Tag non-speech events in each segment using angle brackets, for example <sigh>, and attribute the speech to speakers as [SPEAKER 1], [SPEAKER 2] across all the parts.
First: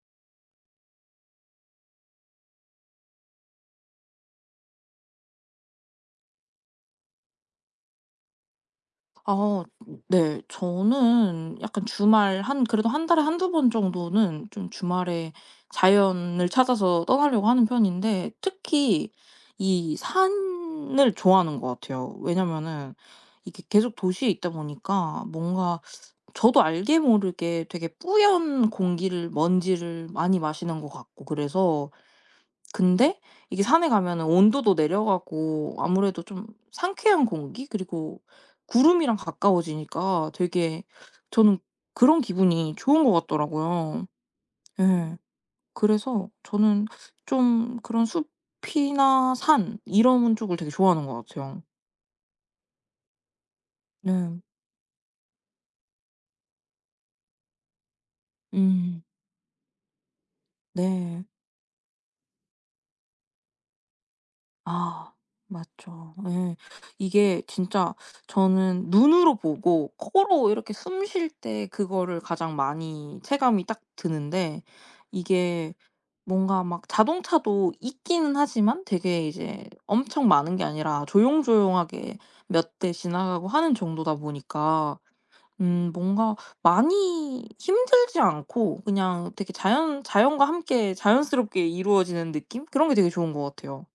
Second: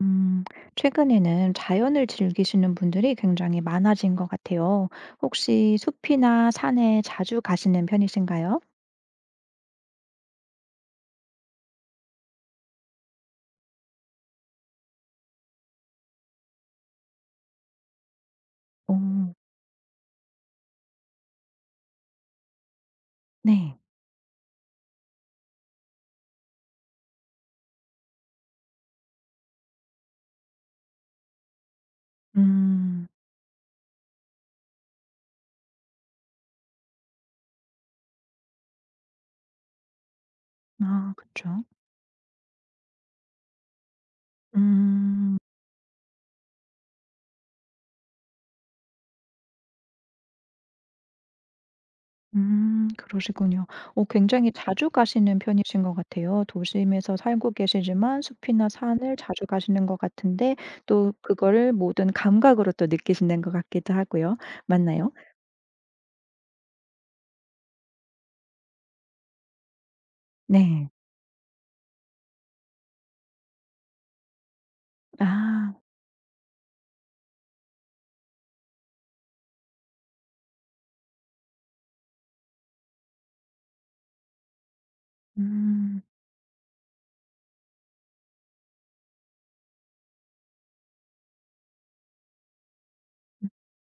[SPEAKER 1] 음, 최근에는 자연을 즐기시는 분들이 굉장히 많아진 것 같아요. 혹시 숲이나 산에 자주 가시는 편이신가요?
[SPEAKER 2] 아 네. 저는 약간 주말 한 그래도 한 달에 한두 번 정도는 좀 주말에 자연을 찾아서 떠나려고 하는 편인데,
[SPEAKER 1] 오,
[SPEAKER 2] 특히 이 산을 좋아하는 것 같아요. 왜냐면은 이게
[SPEAKER 1] 네.
[SPEAKER 2] 계속 도시에 있다 보니까 뭔가 저도 알게 모르게 되게 뿌연 공기를, 먼지를 많이 마시는 것 같고. 그래서
[SPEAKER 1] 음,
[SPEAKER 2] 근데 이게 산에 가면은 온도도 내려가고 아무래도 좀 상쾌한 공기, 그리고 구름이랑 가까워지니까 되게
[SPEAKER 1] 아,
[SPEAKER 2] 저는
[SPEAKER 1] 그쵸.
[SPEAKER 2] 그런 기분이 좋은 것 같더라고요. 예.
[SPEAKER 1] 음,
[SPEAKER 2] 그래서 저는 좀 그런 숲이나 산 이런 쪽을 되게 좋아하는 것 같아요.
[SPEAKER 1] 그러시군요. 오,
[SPEAKER 2] 네.
[SPEAKER 1] 굉장히 자주 가시는 편이신 것 같아요. 도심에서 살고 계시지만 숲이나
[SPEAKER 2] 음.
[SPEAKER 1] 산을 자주 가시는 것 같은데 또
[SPEAKER 2] 네.
[SPEAKER 1] 그거를 모든 감각으로 또 느끼시는 것 같기도 하고요. 맞나요?
[SPEAKER 2] 아 맞죠. 예. 이게 진짜 저는 눈으로 보고 코로 이렇게
[SPEAKER 1] 네.
[SPEAKER 2] 숨쉴 때 그거를 가장 많이 체감이 딱 드는데,
[SPEAKER 1] 아,
[SPEAKER 2] 이게 뭔가 막 자동차도 있기는 하지만 되게 이제 엄청 많은 게 아니라 조용조용하게 몇 대 지나가고 하는 정도다 보니까 음,
[SPEAKER 1] 음.
[SPEAKER 2] 뭔가 많이 힘들지 않고 그냥 되게 자연과 함께 자연스럽게 이루어지는 느낌? 그런 게 되게 좋은 것 같아요.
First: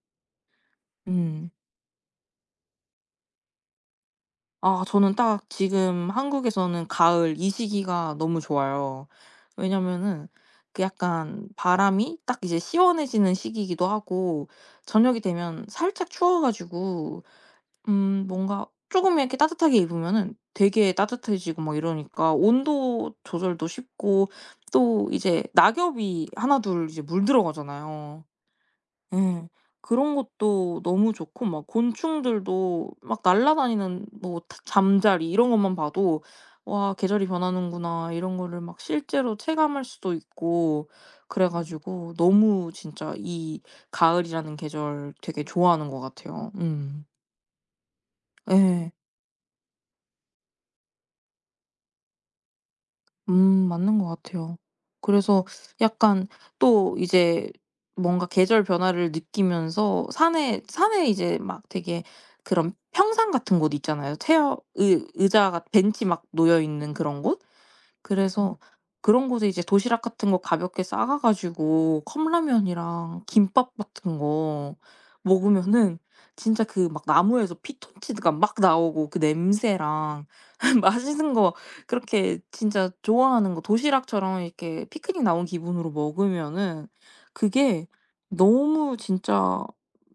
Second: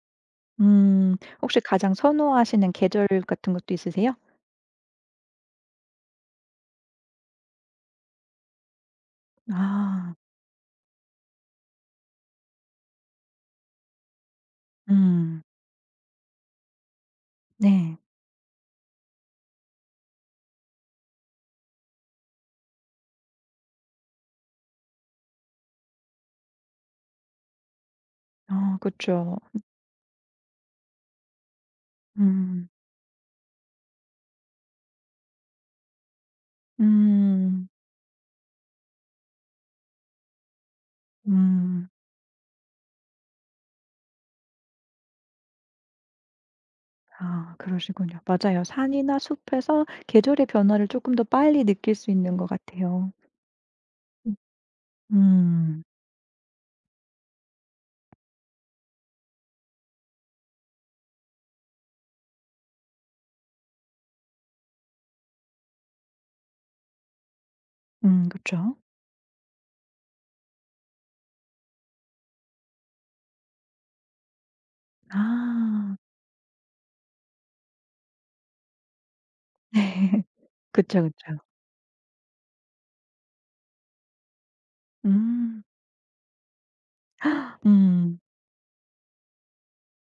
[SPEAKER 1] 음.
[SPEAKER 2] 음.
[SPEAKER 1] 혹시 가장 선호하시는 계절 같은 것도 있으세요?
[SPEAKER 2] 아 저는 딱 지금 한국에서는 가을 이 시기가 너무 좋아요.
[SPEAKER 1] 아.
[SPEAKER 2] 왜냐면은 그 약간 바람이 딱 이제 시원해지는 시기이기도 하고 저녁이
[SPEAKER 1] 음.
[SPEAKER 2] 되면 살짝 추워 가지고
[SPEAKER 1] 네.
[SPEAKER 2] 음, 뭔가 조금 이렇게 따뜻하게 입으면은 되게 따뜻해지고 막 이러니까 온도 조절도 쉽고, 또 이제 낙엽이 하나 둘 이제 물들어가잖아요.
[SPEAKER 1] 아 그쵸.
[SPEAKER 2] 예. 그런 것도 너무 좋고 막
[SPEAKER 1] 음.
[SPEAKER 2] 곤충들도 막 날아다니는, 뭐 타 잠자리 이런 것만 봐도 '와, 계절이
[SPEAKER 1] 음.
[SPEAKER 2] 변하는구나.' 이런 거를 막 실제로 체감할 수도 있고. 그래
[SPEAKER 1] 음.
[SPEAKER 2] 가지고 너무 진짜 이 가을이라는 계절 되게 좋아하는 것 같아요. 음.
[SPEAKER 1] 아 그러시군요. 맞아요.
[SPEAKER 2] 예.
[SPEAKER 1] 산이나 숲에서 계절의 변화를 조금 더 빨리 느낄 수 있는 것 같아요.
[SPEAKER 2] 음, 맞는 것
[SPEAKER 1] 음.
[SPEAKER 2] 같아요. 그래서
[SPEAKER 1] 음.
[SPEAKER 2] 약간 또 이제 뭔가 계절 변화를 느끼면서 산에 이제 막 되게 그런 평상 같은 곳 있잖아요. 체어 의 의자가 벤치 막 놓여 있는 그런 곳? 그래서
[SPEAKER 1] 그쵸.
[SPEAKER 2] 그런 곳에 이제 도시락 같은 거 가볍게 싸가 가지고 컵라면이랑 김밥 같은 거
[SPEAKER 1] 아.
[SPEAKER 2] 먹으면은 진짜 그 막 나무에서 피톤치드가 막 나오고, 그
[SPEAKER 1] <laughs> 네.
[SPEAKER 2] 냄새랑 <laughs>
[SPEAKER 1] 그쵸,
[SPEAKER 2] 맛있는
[SPEAKER 1] 그쵸.
[SPEAKER 2] 거, 그렇게 진짜 좋아하는 거 도시락처럼 이렇게 피크닉 나온
[SPEAKER 1] 음.
[SPEAKER 2] 기분으로 먹으면은 그게
[SPEAKER 1] 음.
[SPEAKER 2] 너무 진짜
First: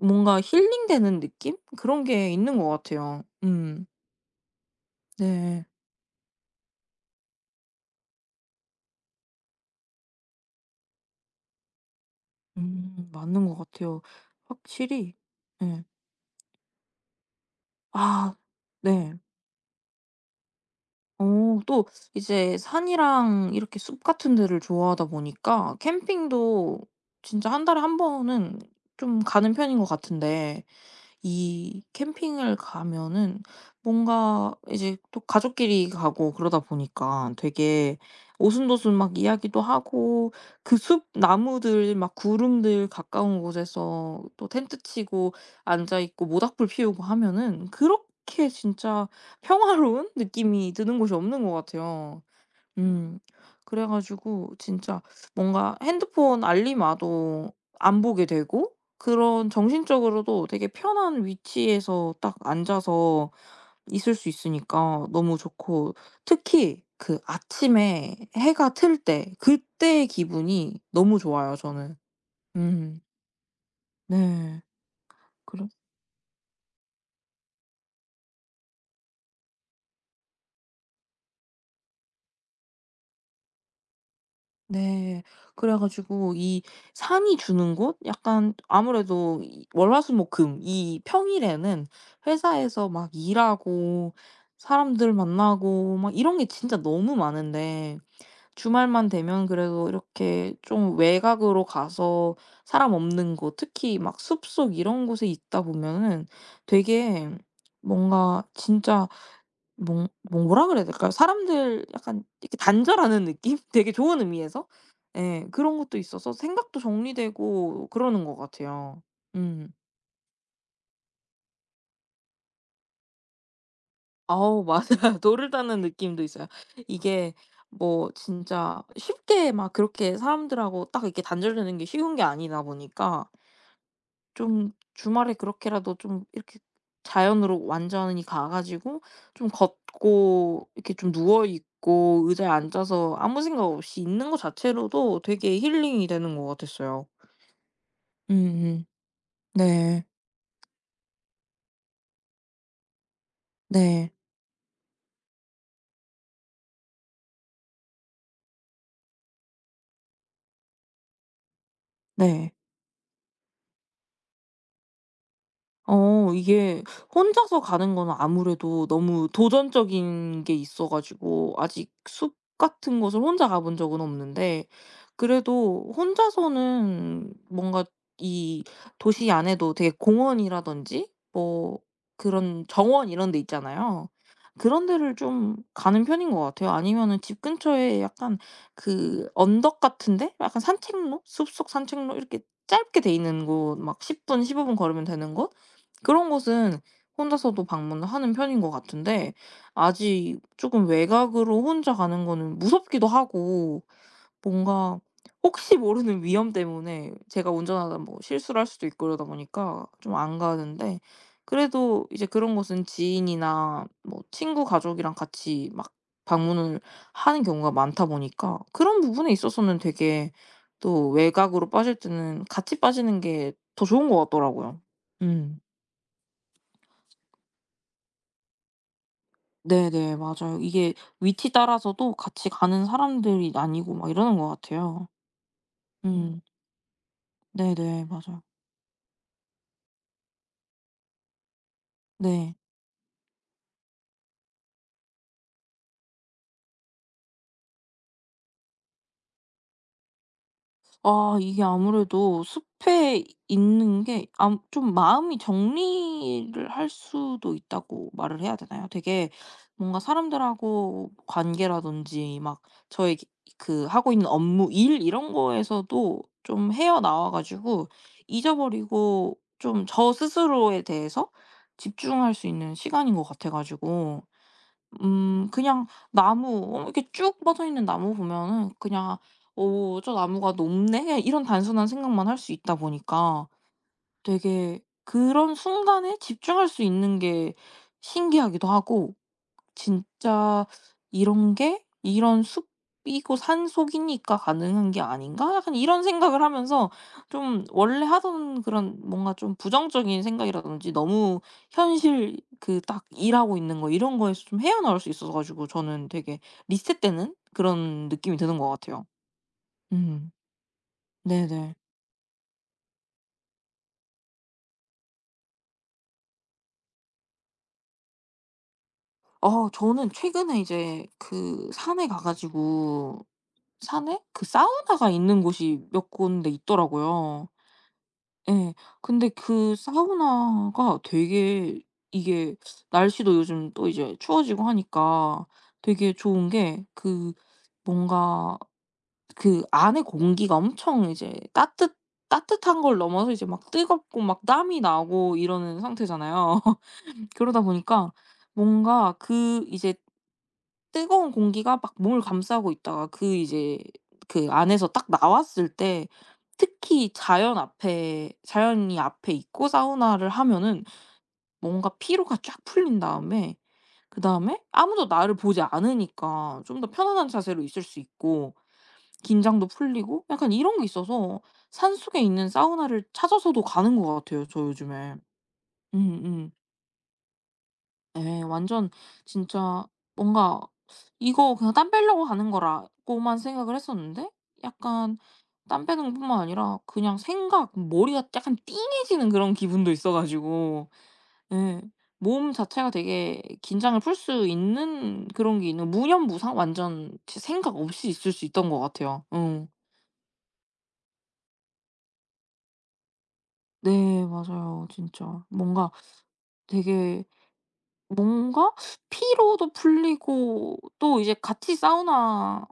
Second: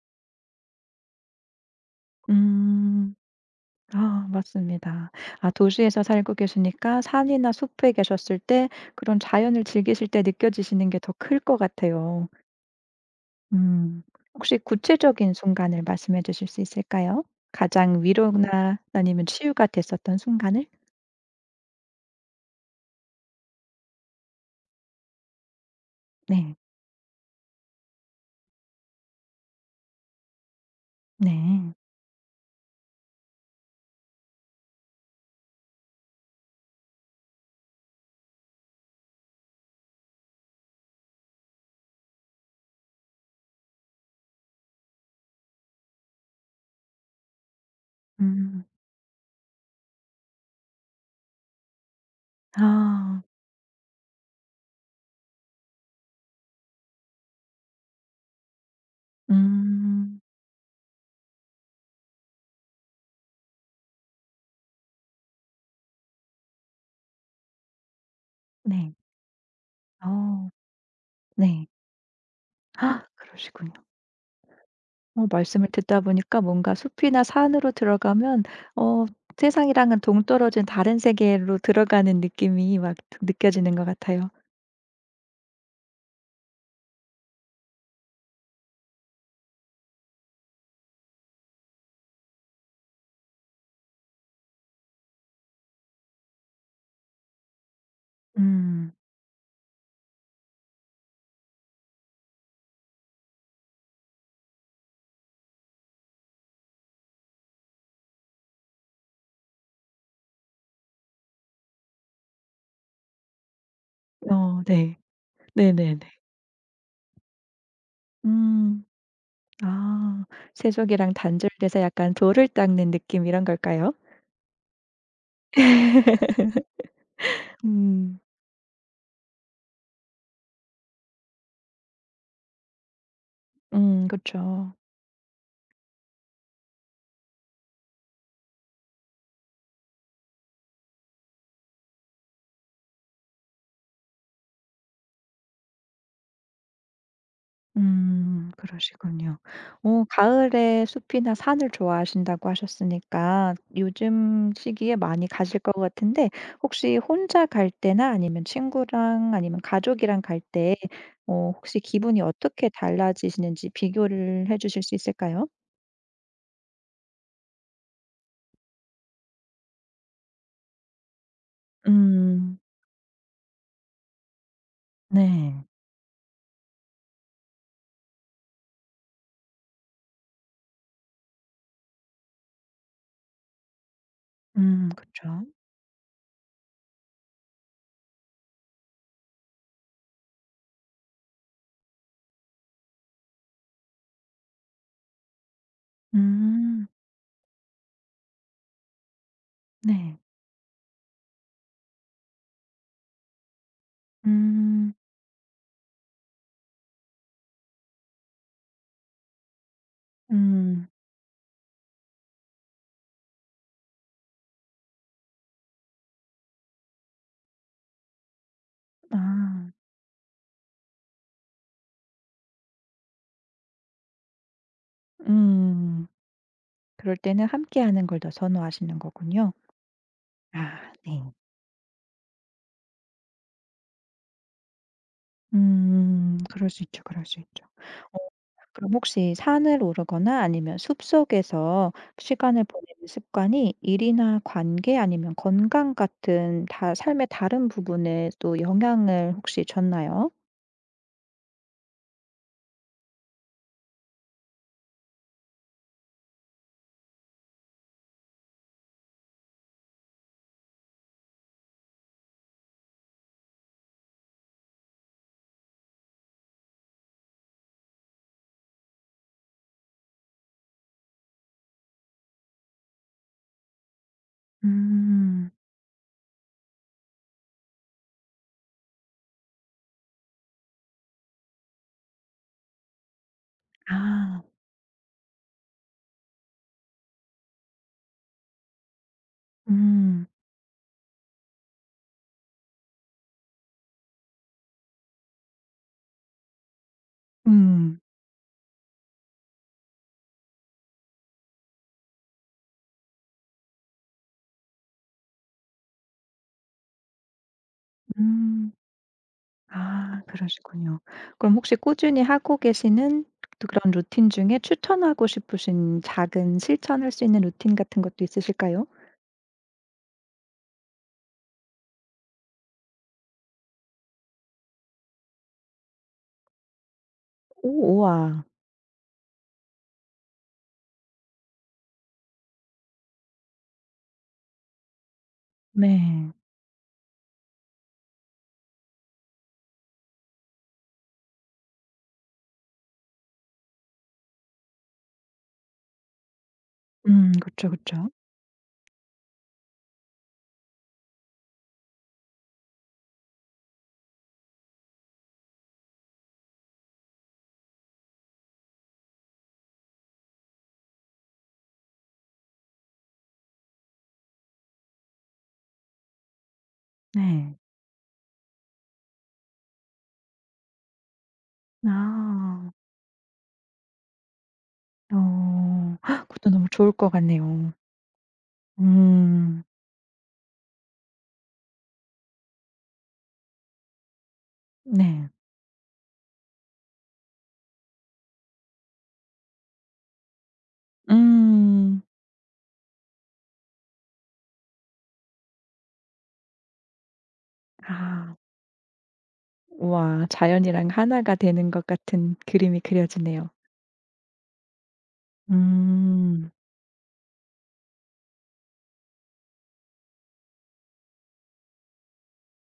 [SPEAKER 2] 뭔가 힐링되는 느낌? 그런 게 있는 것
[SPEAKER 1] 음.
[SPEAKER 2] 같아요. 음.
[SPEAKER 1] 아 맞습니다. 아
[SPEAKER 2] 네.
[SPEAKER 1] 도시에서 살고 계시니까 산이나 숲에 계셨을 때 그런 자연을 즐기실 때 느껴지시는 게 더 클 것 같아요.
[SPEAKER 2] 음, 맞는 것 같아요.
[SPEAKER 1] 음. 혹시
[SPEAKER 2] 확실히
[SPEAKER 1] 구체적인 순간을
[SPEAKER 2] 예.
[SPEAKER 1] 말씀해 주실 수 있을까요? 가장
[SPEAKER 2] 아
[SPEAKER 1] 위로나
[SPEAKER 2] 네.
[SPEAKER 1] 아니면 치유가 됐었던 순간을?
[SPEAKER 2] 어 또 이제 산이랑 이렇게 숲 같은 데를 좋아하다 보니까
[SPEAKER 1] 네.
[SPEAKER 2] 캠핑도 진짜 한 달에 한 번은 좀 가는 편인 것 같은데,
[SPEAKER 1] 네.
[SPEAKER 2] 이 캠핑을 가면은 뭔가 이제 또 가족끼리 가고 그러다 보니까 되게 오순도순 막 이야기도 하고, 그 숲 나무들 막 구름들 가까운 곳에서 또 텐트 치고 앉아 있고 모닥불 피우고 하면은 그렇게
[SPEAKER 1] 음.
[SPEAKER 2] 진짜 평화로운 <laughs> 느낌이 드는 곳이 없는 것 같아요. 음.
[SPEAKER 1] 아.
[SPEAKER 2] 그래 가지고 진짜 뭔가 핸드폰 알림 와도 안 보게 되고, 그런
[SPEAKER 1] 음.
[SPEAKER 2] 정신적으로도 되게 편한 위치에서 딱 앉아서 있을 수 있으니까 너무 좋고, 특히 그 아침에 해가
[SPEAKER 1] 네.
[SPEAKER 2] 틀 때 그때의
[SPEAKER 1] 어.
[SPEAKER 2] 기분이 너무 좋아요
[SPEAKER 1] 네.
[SPEAKER 2] 저는. 음.
[SPEAKER 1] 아, 그러시군요.
[SPEAKER 2] 네. 그
[SPEAKER 1] 말씀을 듣다 보니까 뭔가 숲이나 산으로 들어가면 어 세상이랑은 동떨어진 다른 세계로 들어가는 느낌이 막 느껴지는 것 같아요.
[SPEAKER 2] 네. 그래 가지고 이 산이 주는 곳, 약간 아무래도 이 월화수목금 이 평일에는 회사에서 막 일하고 사람들 만나고 막 이런 게 진짜 너무 많은데,
[SPEAKER 1] 음.
[SPEAKER 2] 주말만 되면 그래도 이렇게 좀 외곽으로 가서 사람 없는 곳, 특히 막 숲속 이런 곳에 있다 보면은 되게 뭔가 진짜 뭐, 뭐라 그래야 될까요? 사람들 약간 이렇게 단절하는 느낌? <laughs> 되게 좋은
[SPEAKER 1] 어
[SPEAKER 2] 의미에서?
[SPEAKER 1] 네.
[SPEAKER 2] 예. 그런 것도
[SPEAKER 1] 네네네.
[SPEAKER 2] 있어서 생각도 정리되고 그러는 것
[SPEAKER 1] 음.
[SPEAKER 2] 같아요. 음.
[SPEAKER 1] 아. 세족이랑 단절돼서 약간 돌을 닦는 느낌 이런 걸까요?
[SPEAKER 2] 아우 맞아요. <laughs> 돌을 닦는 느낌도 있어요. 이게 뭐
[SPEAKER 1] 음.
[SPEAKER 2] 진짜 쉽게 막 그렇게 사람들하고 딱 이렇게 단절되는 게 쉬운 게 아니다 보니까
[SPEAKER 1] 그죠
[SPEAKER 2] 좀 주말에 그렇게라도 좀 이렇게 자연으로 완전히 가 가지고 좀 걷고 이렇게 좀 누워 있고 의자에 앉아서 아무 생각 없이 있는 것 자체로도 되게 힐링이 되는 것 같았어요. 음음.
[SPEAKER 1] 그러시군요.
[SPEAKER 2] 네.
[SPEAKER 1] 가을에 숲이나 산을 좋아하신다고 하셨으니까
[SPEAKER 2] 네.
[SPEAKER 1] 요즘 시기에 많이 가실 것 같은데 혹시 혼자 갈 때나 아니면 친구랑 아니면 가족이랑 갈 때 혹시 기분이
[SPEAKER 2] 네.
[SPEAKER 1] 어떻게 달라지시는지 비교를 해 주실 수 있을까요?
[SPEAKER 2] 어 이게 혼자서 가는 건 아무래도 너무 도전적인 게 있어 가지고 아직 숲
[SPEAKER 1] 음
[SPEAKER 2] 같은 곳을 혼자 가본 적은 없는데,
[SPEAKER 1] 네.
[SPEAKER 2] 그래도 혼자서는 뭔가 이 도시 안에도 되게 공원이라든지 뭐 그런 정원 이런 데 있잖아요. 그런 데를
[SPEAKER 1] 그쵸.
[SPEAKER 2] 좀 가는 편인 것 같아요. 아니면은 집 근처에 약간 그 언덕 같은 데? 약간 산책로? 숲속 산책로? 이렇게 짧게 돼 있는 곳, 막 10분 15분 걸으면 되는 곳? 그런 곳은
[SPEAKER 1] 음
[SPEAKER 2] 혼자서도 방문을 하는 편인 것 같은데,
[SPEAKER 1] 네.
[SPEAKER 2] 아직 조금 외곽으로 혼자 가는 거는 무섭기도 하고
[SPEAKER 1] 음.
[SPEAKER 2] 뭔가 혹시 모르는 <laughs> 위험 때문에 제가 운전하다 뭐 실수를 할 수도 있고 그러다 보니까 좀 안
[SPEAKER 1] 음.
[SPEAKER 2] 가는데, 그래도 이제 그런 곳은 지인이나 뭐 친구 가족이랑 같이 막 방문을 하는 경우가 많다 보니까 그런 부분에
[SPEAKER 1] 아.
[SPEAKER 2] 있어서는 되게, 또 외곽으로 빠질 때는 같이 빠지는 게 더 좋은 것 같더라고요. 음.
[SPEAKER 1] 음. 그럴 때는 함께하는 걸 더 선호하시는 거군요.
[SPEAKER 2] 네네. 맞아요.
[SPEAKER 1] 아
[SPEAKER 2] 이게
[SPEAKER 1] 네.
[SPEAKER 2] 위치 따라서도 같이 가는 사람들이 나뉘고 막 이러는 것 같아요. 음.
[SPEAKER 1] 음.
[SPEAKER 2] 음.
[SPEAKER 1] 그럴 수 있죠, 그럴 수 있죠.
[SPEAKER 2] 네네.
[SPEAKER 1] 어
[SPEAKER 2] 맞아요.
[SPEAKER 1] 그럼 혹시 산을 오르거나 아니면 숲속에서
[SPEAKER 2] 네.
[SPEAKER 1] 시간을 보내는 습관이 일이나 관계 아니면 건강 같은 다 삶의 다른 부분에 또 영향을 혹시 줬나요?
[SPEAKER 2] 아 이게 아무래도 숲에 있는 게 암, 좀 마음이 정리를 할 수도 있다고 말을 해야 되나요? 되게 뭔가 사람들하고 관계라든지 막 저의 기 그 하고 있는 업무, 일 이런 거에서도 좀 헤어나와 가지고 잊어버리고 좀 저 스스로에 대해서 집중할 수 있는 시간인 것 같아 가지고 음,
[SPEAKER 1] 음.
[SPEAKER 2] 그냥 나무 어 이렇게 쭉 뻗어 있는 나무 보면은 그냥 '어 저 나무가 높네.' 그냥 이런 단순한 생각만 할 수 있다 보니까
[SPEAKER 1] 아.
[SPEAKER 2] 되게 그런 순간에 집중할 수 있는 게 신기하기도 하고,
[SPEAKER 1] 음.
[SPEAKER 2] 진짜 '이런 게 이런 숲이고 산속이니까 가능한 게 아닌가?' 약간 이런 생각을 하면서 좀
[SPEAKER 1] 음.
[SPEAKER 2] 원래 하던 그런 뭔가 좀 부정적인 생각이라든지 너무 현실 그 딱 일하고 있는 거 이런 거에서 좀 헤어나올 수 있어서 가지고 저는 되게 리셋되는 그런 느낌이 드는 것
[SPEAKER 1] 음.
[SPEAKER 2] 같아요.
[SPEAKER 1] 아
[SPEAKER 2] 음.
[SPEAKER 1] 그러시군요. 그럼
[SPEAKER 2] 네네.
[SPEAKER 1] 혹시 꾸준히 하고 계시는 또 그런 루틴 중에 추천하고 싶으신 작은 실천할 수 있는 루틴 같은 것도 있으실까요?
[SPEAKER 2] 어 저는 최근에 이제 그 산에 가 가지고 산에 그 사우나가 있는 곳이 몇 군데 있더라고요.
[SPEAKER 1] 오 우와.
[SPEAKER 2] 예. 근데 그 사우나가 되게 이게 날씨도 요즘 또 이제 추워지고 하니까 되게
[SPEAKER 1] 네.
[SPEAKER 2] 좋은 게 그 뭔가 그 안에 공기가 엄청 이제 따뜻한 걸 넘어서 이제 막 뜨겁고 막 땀이 나고 이러는 상태잖아요. 그러다
[SPEAKER 1] 그쵸, 그쵸.
[SPEAKER 2] 보니까 뭔가 그 이제 뜨거운 공기가 막 몸을 감싸고 있다가 그 이제 그 안에서 딱 나왔을 때, 특히 자연 앞에 자연이 앞에 있고 사우나를 하면은 뭔가 피로가 쫙 풀린 다음에 그다음에 아무도 나를 보지 않으니까 좀 더 편안한
[SPEAKER 1] 네.
[SPEAKER 2] 자세로 있을 수 있고, 긴장도 풀리고 약간 이런 게 있어서 산속에 있는
[SPEAKER 1] 아.
[SPEAKER 2] 사우나를 찾아서도 가는 것 같아요, 저 요즘에.
[SPEAKER 1] 어. 헉, 그것도
[SPEAKER 2] 음음.
[SPEAKER 1] 너무 좋을 것 같네요.
[SPEAKER 2] 예. 완전
[SPEAKER 1] 음.
[SPEAKER 2] 진짜 뭔가 '이거 그냥 땀 빼려고 가는 거라.'고만 생각을 했었는데, 약간
[SPEAKER 1] 네.
[SPEAKER 2] 땀 빼는 것뿐만 아니라 그냥 생각 머리가 약간 띵해지는 그런 기분도 있어 가지고. 예.
[SPEAKER 1] 음.
[SPEAKER 2] 몸 자체가 되게 긴장을 풀 수 있는 그런 게 있는 무념무상 완전 제 생각 없이 있을
[SPEAKER 1] 아.
[SPEAKER 2] 수 있던 것 같아요. 응.
[SPEAKER 1] 와 자연이랑 하나가 되는 것 같은 그림이 그려지네요.
[SPEAKER 2] 네. 맞아요. 진짜. 뭔가
[SPEAKER 1] 음.
[SPEAKER 2] 되게 뭔가 피로도 풀리고, 또 이제 같이 사우나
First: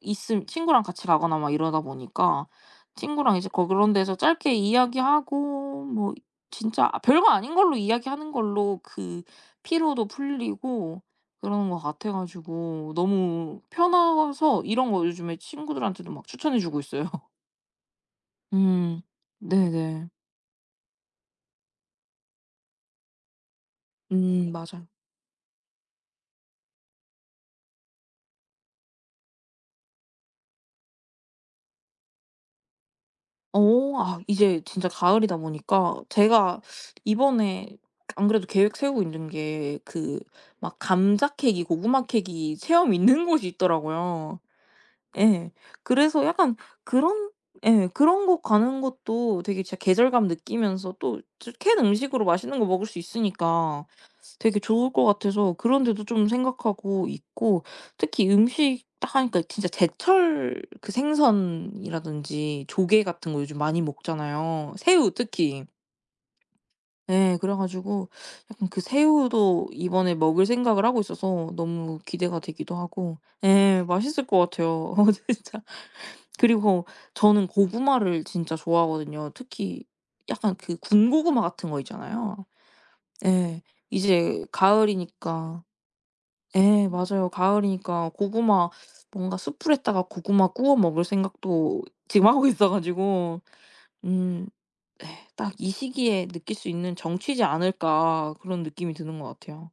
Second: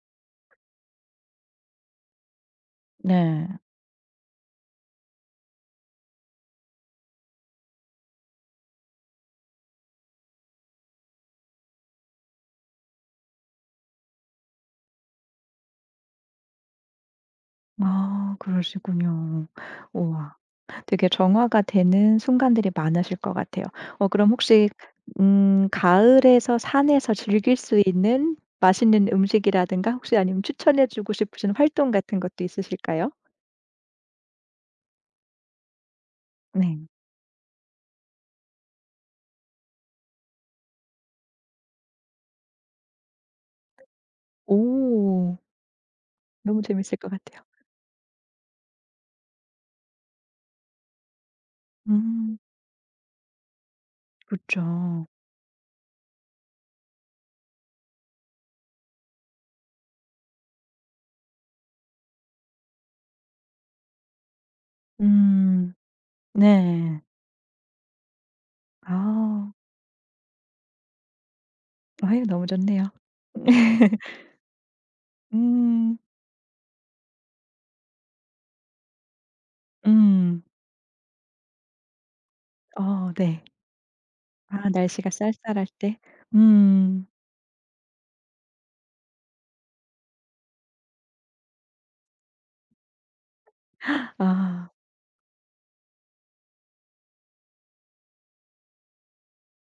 [SPEAKER 2] 있음 친구랑 같이 가거나 막 이러다 보니까 친구랑
[SPEAKER 1] 네.
[SPEAKER 2] 이제 거 그런 데서 짧게 이야기하고, 뭐 진짜 아, 별거 아닌 걸로 이야기하는 걸로 그 피로도 풀리고 그러는 것 같아 가지고 너무 편해서 이런 거 요즘에 친구들한테도 막 추천해 주고 있어요. <laughs>
[SPEAKER 1] 아
[SPEAKER 2] 음.
[SPEAKER 1] 그러시군요.
[SPEAKER 2] 네네.
[SPEAKER 1] 우와. 되게 정화가 되는 순간들이 많으실 것 같아요. 그럼 혹시
[SPEAKER 2] 맞아요.
[SPEAKER 1] 가을에서 산에서 즐길 수 있는 맛있는 음식이라든가 혹시 아니면 추천해 주고 싶으신 활동 같은 것도 있으실까요?
[SPEAKER 2] 어 아 이제 진짜 가을이다 보니까 제가
[SPEAKER 1] 네.
[SPEAKER 2] 이번에 안 그래도 계획 세우고 있는 게 그 막 감자 캐기 고구마 캐기 체험 있는 <laughs> 곳이 있더라고요.
[SPEAKER 1] 오.
[SPEAKER 2] 예. 그래서 약간
[SPEAKER 1] 너무 재밌을 것
[SPEAKER 2] 그런,
[SPEAKER 1] 같아요.
[SPEAKER 2] 예 그런 곳 가는 것도 되게 진짜 계절감 느끼면서 또 저 캔 음식으로
[SPEAKER 1] 음.
[SPEAKER 2] 맛있는 거 먹을 수 있으니까
[SPEAKER 1] 그렇죠
[SPEAKER 2] 되게 좋을 것 같아서 그런 데도 좀 생각하고 있고, 특히 음식 딱 하니까 진짜 제철 그 생선이라든지 조개 같은 거 요즘 많이 먹잖아요. 새우 특히.
[SPEAKER 1] 음. 네.
[SPEAKER 2] 네 그래 가지고 약간 그
[SPEAKER 1] 아.
[SPEAKER 2] 새우도 이번에 먹을 생각을 하고 있어서 너무
[SPEAKER 1] 아유
[SPEAKER 2] 기대가
[SPEAKER 1] 너무
[SPEAKER 2] 되기도
[SPEAKER 1] 좋네요.
[SPEAKER 2] 하고. 예.
[SPEAKER 1] <laughs>
[SPEAKER 2] 맛있을 것 같아요. <laughs> 어 진짜.
[SPEAKER 1] 음.
[SPEAKER 2] 그리고 저는 고구마를 진짜 좋아하거든요. 특히
[SPEAKER 1] 음.
[SPEAKER 2] 약간 그 군고구마 같은 거 있잖아요.
[SPEAKER 1] 어 네.
[SPEAKER 2] 예. 이제
[SPEAKER 1] 아 날씨가
[SPEAKER 2] 가을이니까
[SPEAKER 1] 쌀쌀할 때.
[SPEAKER 2] 예
[SPEAKER 1] 음.
[SPEAKER 2] 맞아요. 가을이니까 고구마, 뭔가 숯불에다가 고구마 구워 먹을 생각도 <laughs> 지금 하고 있어 가지고 음
[SPEAKER 1] 아.
[SPEAKER 2] 예 '딱 이 시기에 느낄 수 있는 정취지 않을까.' 그런 느낌이 드는 것 같아요.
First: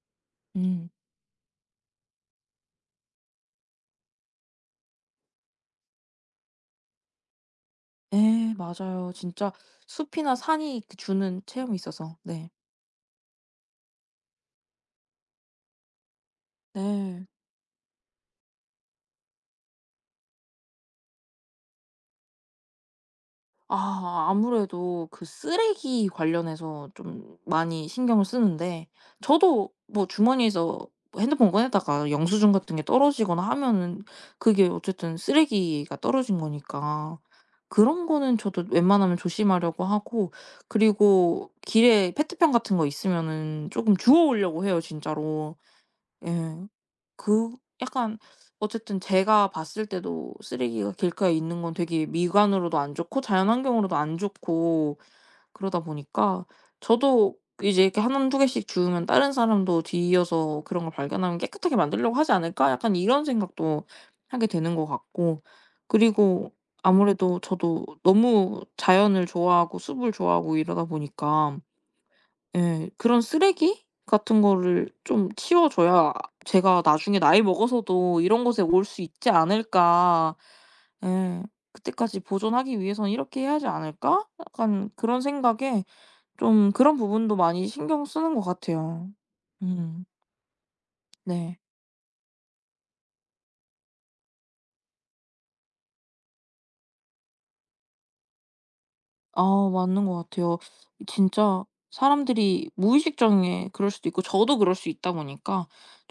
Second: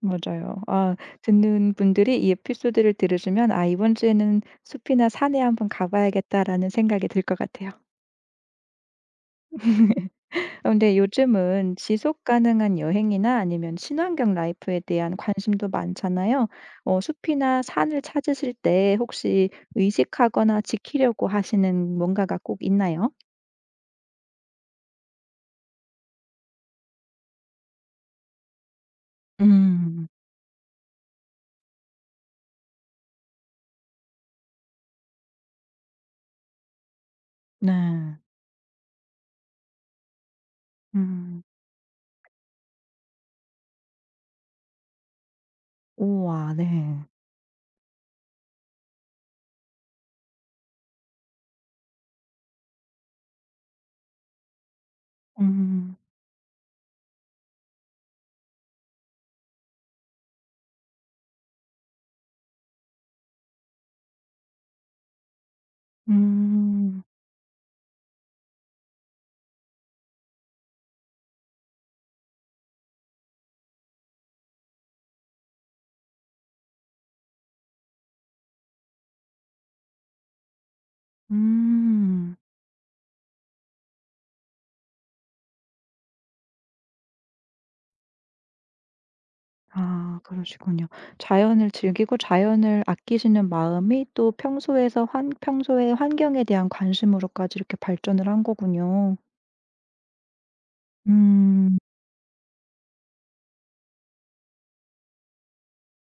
[SPEAKER 1] 맞아요.
[SPEAKER 2] 음.
[SPEAKER 1] 아 듣는 분들이 이 에피소드를 들으시면 '아 이번 주에는 숲이나 산에 한번 가 봐야겠다.'라는 생각이 들 것 같아요.
[SPEAKER 2] 예 맞아요. 진짜 숲이나 산이
[SPEAKER 1] 근데
[SPEAKER 2] 그 주는 체험이
[SPEAKER 1] 요즘은
[SPEAKER 2] 있어서.
[SPEAKER 1] 지속
[SPEAKER 2] 네.
[SPEAKER 1] 가능한 여행이나 아니면 친환경 라이프에 대한 관심도 많잖아요.
[SPEAKER 2] 네.
[SPEAKER 1] 숲이나 산을 찾으실 때 혹시 의식하거나 지키려고 하시는 뭔가가 꼭 있나요?
[SPEAKER 2] 아 아무래도 그 쓰레기 관련해서 좀 많이 신경을 쓰는데, 저도 뭐
[SPEAKER 1] 음.
[SPEAKER 2] 주머니에서 뭐 핸드폰 꺼내다가 영수증 같은 게 떨어지거나 하면은 그게 어쨌든 쓰레기가 떨어진 거니까 그런
[SPEAKER 1] 네.
[SPEAKER 2] 거는 저도 웬만하면 조심하려고 하고,
[SPEAKER 1] 음.
[SPEAKER 2] 그리고 길에 페트병 같은 거 있으면은 조금 주워 오려고 해요 진짜로.
[SPEAKER 1] 우와
[SPEAKER 2] 예.
[SPEAKER 1] 네.
[SPEAKER 2] 그 약간 어쨌든 제가 봤을 때도 쓰레기가 길가에 있는 건 되게 미관으로도 안 좋고 자연 환경으로도 안 좋고, 그러다
[SPEAKER 1] 음.
[SPEAKER 2] 보니까 저도 이제 이렇게 한 두 개씩 주우면 '다른 사람도 뒤이어서 그런 걸 발견하면 깨끗하게 만들려고 하지 않을까?' 약간 이런 생각도 하게 되는 것 같고, 그리고
[SPEAKER 1] 음.
[SPEAKER 2] 아무래도 저도 너무 자연을 좋아하고 숲을 좋아하고 이러다 보니까 예. 그런 쓰레기 같은 거를 좀 치워 줘야 제가 나중에 나이 먹어서도 '이런 곳에 올 수 있지 않을까. 예. 그때까지
[SPEAKER 1] 음.
[SPEAKER 2] 보존하기 위해선 이렇게 해야지 않을까?' 약간 그런 생각에 좀 그런 부분도 많이 신경 쓰는 것 같아요. 음.
[SPEAKER 1] 아 그러시군요.
[SPEAKER 2] 네.
[SPEAKER 1] 자연을 즐기고 자연을 아끼시는 마음이 또 평소에서 환 평소의 환경에 대한 관심으로까지 이렇게 발전을 한 거군요.
[SPEAKER 2] 아 맞는 것 같아요. 진짜
[SPEAKER 1] 음.
[SPEAKER 2] 사람들이 무의식중에 그럴 수도 있고 저도 그럴 수 있다 보니까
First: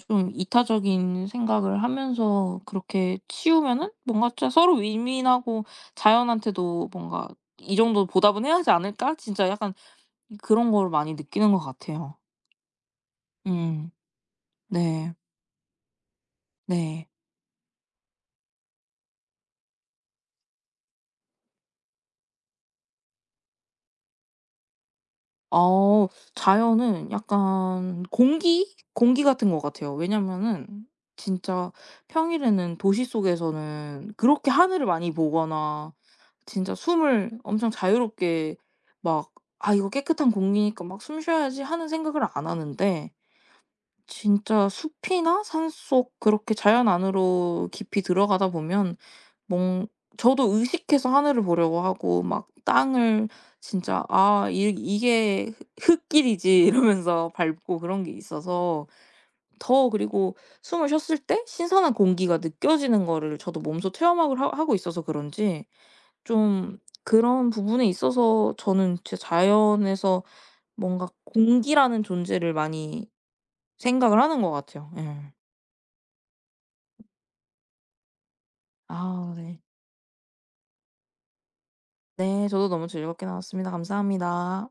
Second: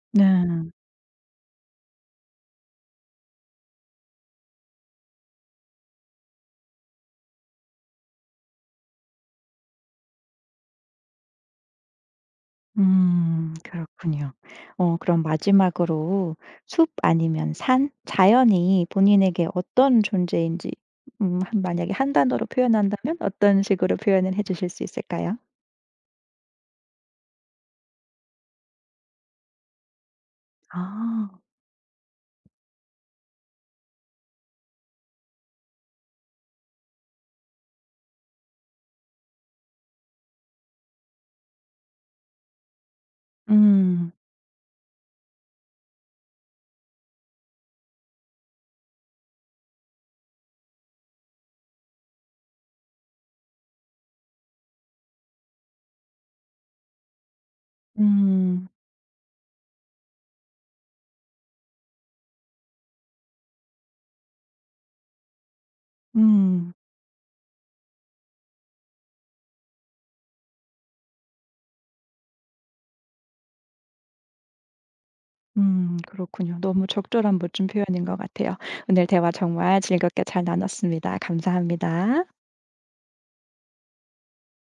[SPEAKER 2] 좀
[SPEAKER 1] 네.
[SPEAKER 2] 이타적인 생각을 하면서 그렇게 치우면은 뭔가 진짜 서로 윈윈하고 자연한테도 뭔가 '이 정도 보답은 해야 하지 않을까?' 진짜 약간 그런 걸 많이 느끼는 것 같아요.
[SPEAKER 1] 음.
[SPEAKER 2] 음.
[SPEAKER 1] 그렇군요.
[SPEAKER 2] 네.
[SPEAKER 1] 그럼 마지막으로 숲
[SPEAKER 2] 네.
[SPEAKER 1] 아니면 산? 자연이 본인에게 어떤 존재인지 한 만약에 한 단어로 표현한다면 어떤 식으로 표현을 해 주실 수 있을까요?
[SPEAKER 2] 어 자연은 약간 공기? 공기 같은 것 같아요. 왜냐면은
[SPEAKER 1] 아.
[SPEAKER 2] 진짜 평일에는 도시 속에서는 그렇게 하늘을 많이 보거나 진짜 숨을 엄청 자유롭게 막 '아 이거 깨끗한 공기니까 막 숨 쉬어야지.' 하는 생각을 안 하는데,
[SPEAKER 1] 음.
[SPEAKER 2] 진짜 숲이나 산속 그렇게 자연 안으로 깊이 들어가다 보면 뭔 저도 의식해서 하늘을 보려고 하고 막 땅을 진짜 '아 이 이게 흙 흙길이지.' <laughs> 이러면서 밟고 그런 게
[SPEAKER 1] 음.
[SPEAKER 2] 있어서 더, 그리고 숨을 쉬었을 때 신선한 공기가 느껴지는 거를 저도 몸소 체험학을 하 하고 있어서 그런지
[SPEAKER 1] 음.
[SPEAKER 2] 좀 그런 부분에 있어서 저는 제 자연에서 뭔가 공기라는 존재를 많이 생각을 하는 것 같아요. 예.
[SPEAKER 1] 그렇군요. 너무 적절한 멋진 표현인 것 같아요. 오늘 대화
[SPEAKER 2] 아 네.
[SPEAKER 1] 정말 즐겁게 잘 나눴습니다. 감사합니다.
[SPEAKER 2] 네. 저도 너무 즐겁게 나왔습니다 감사합니다.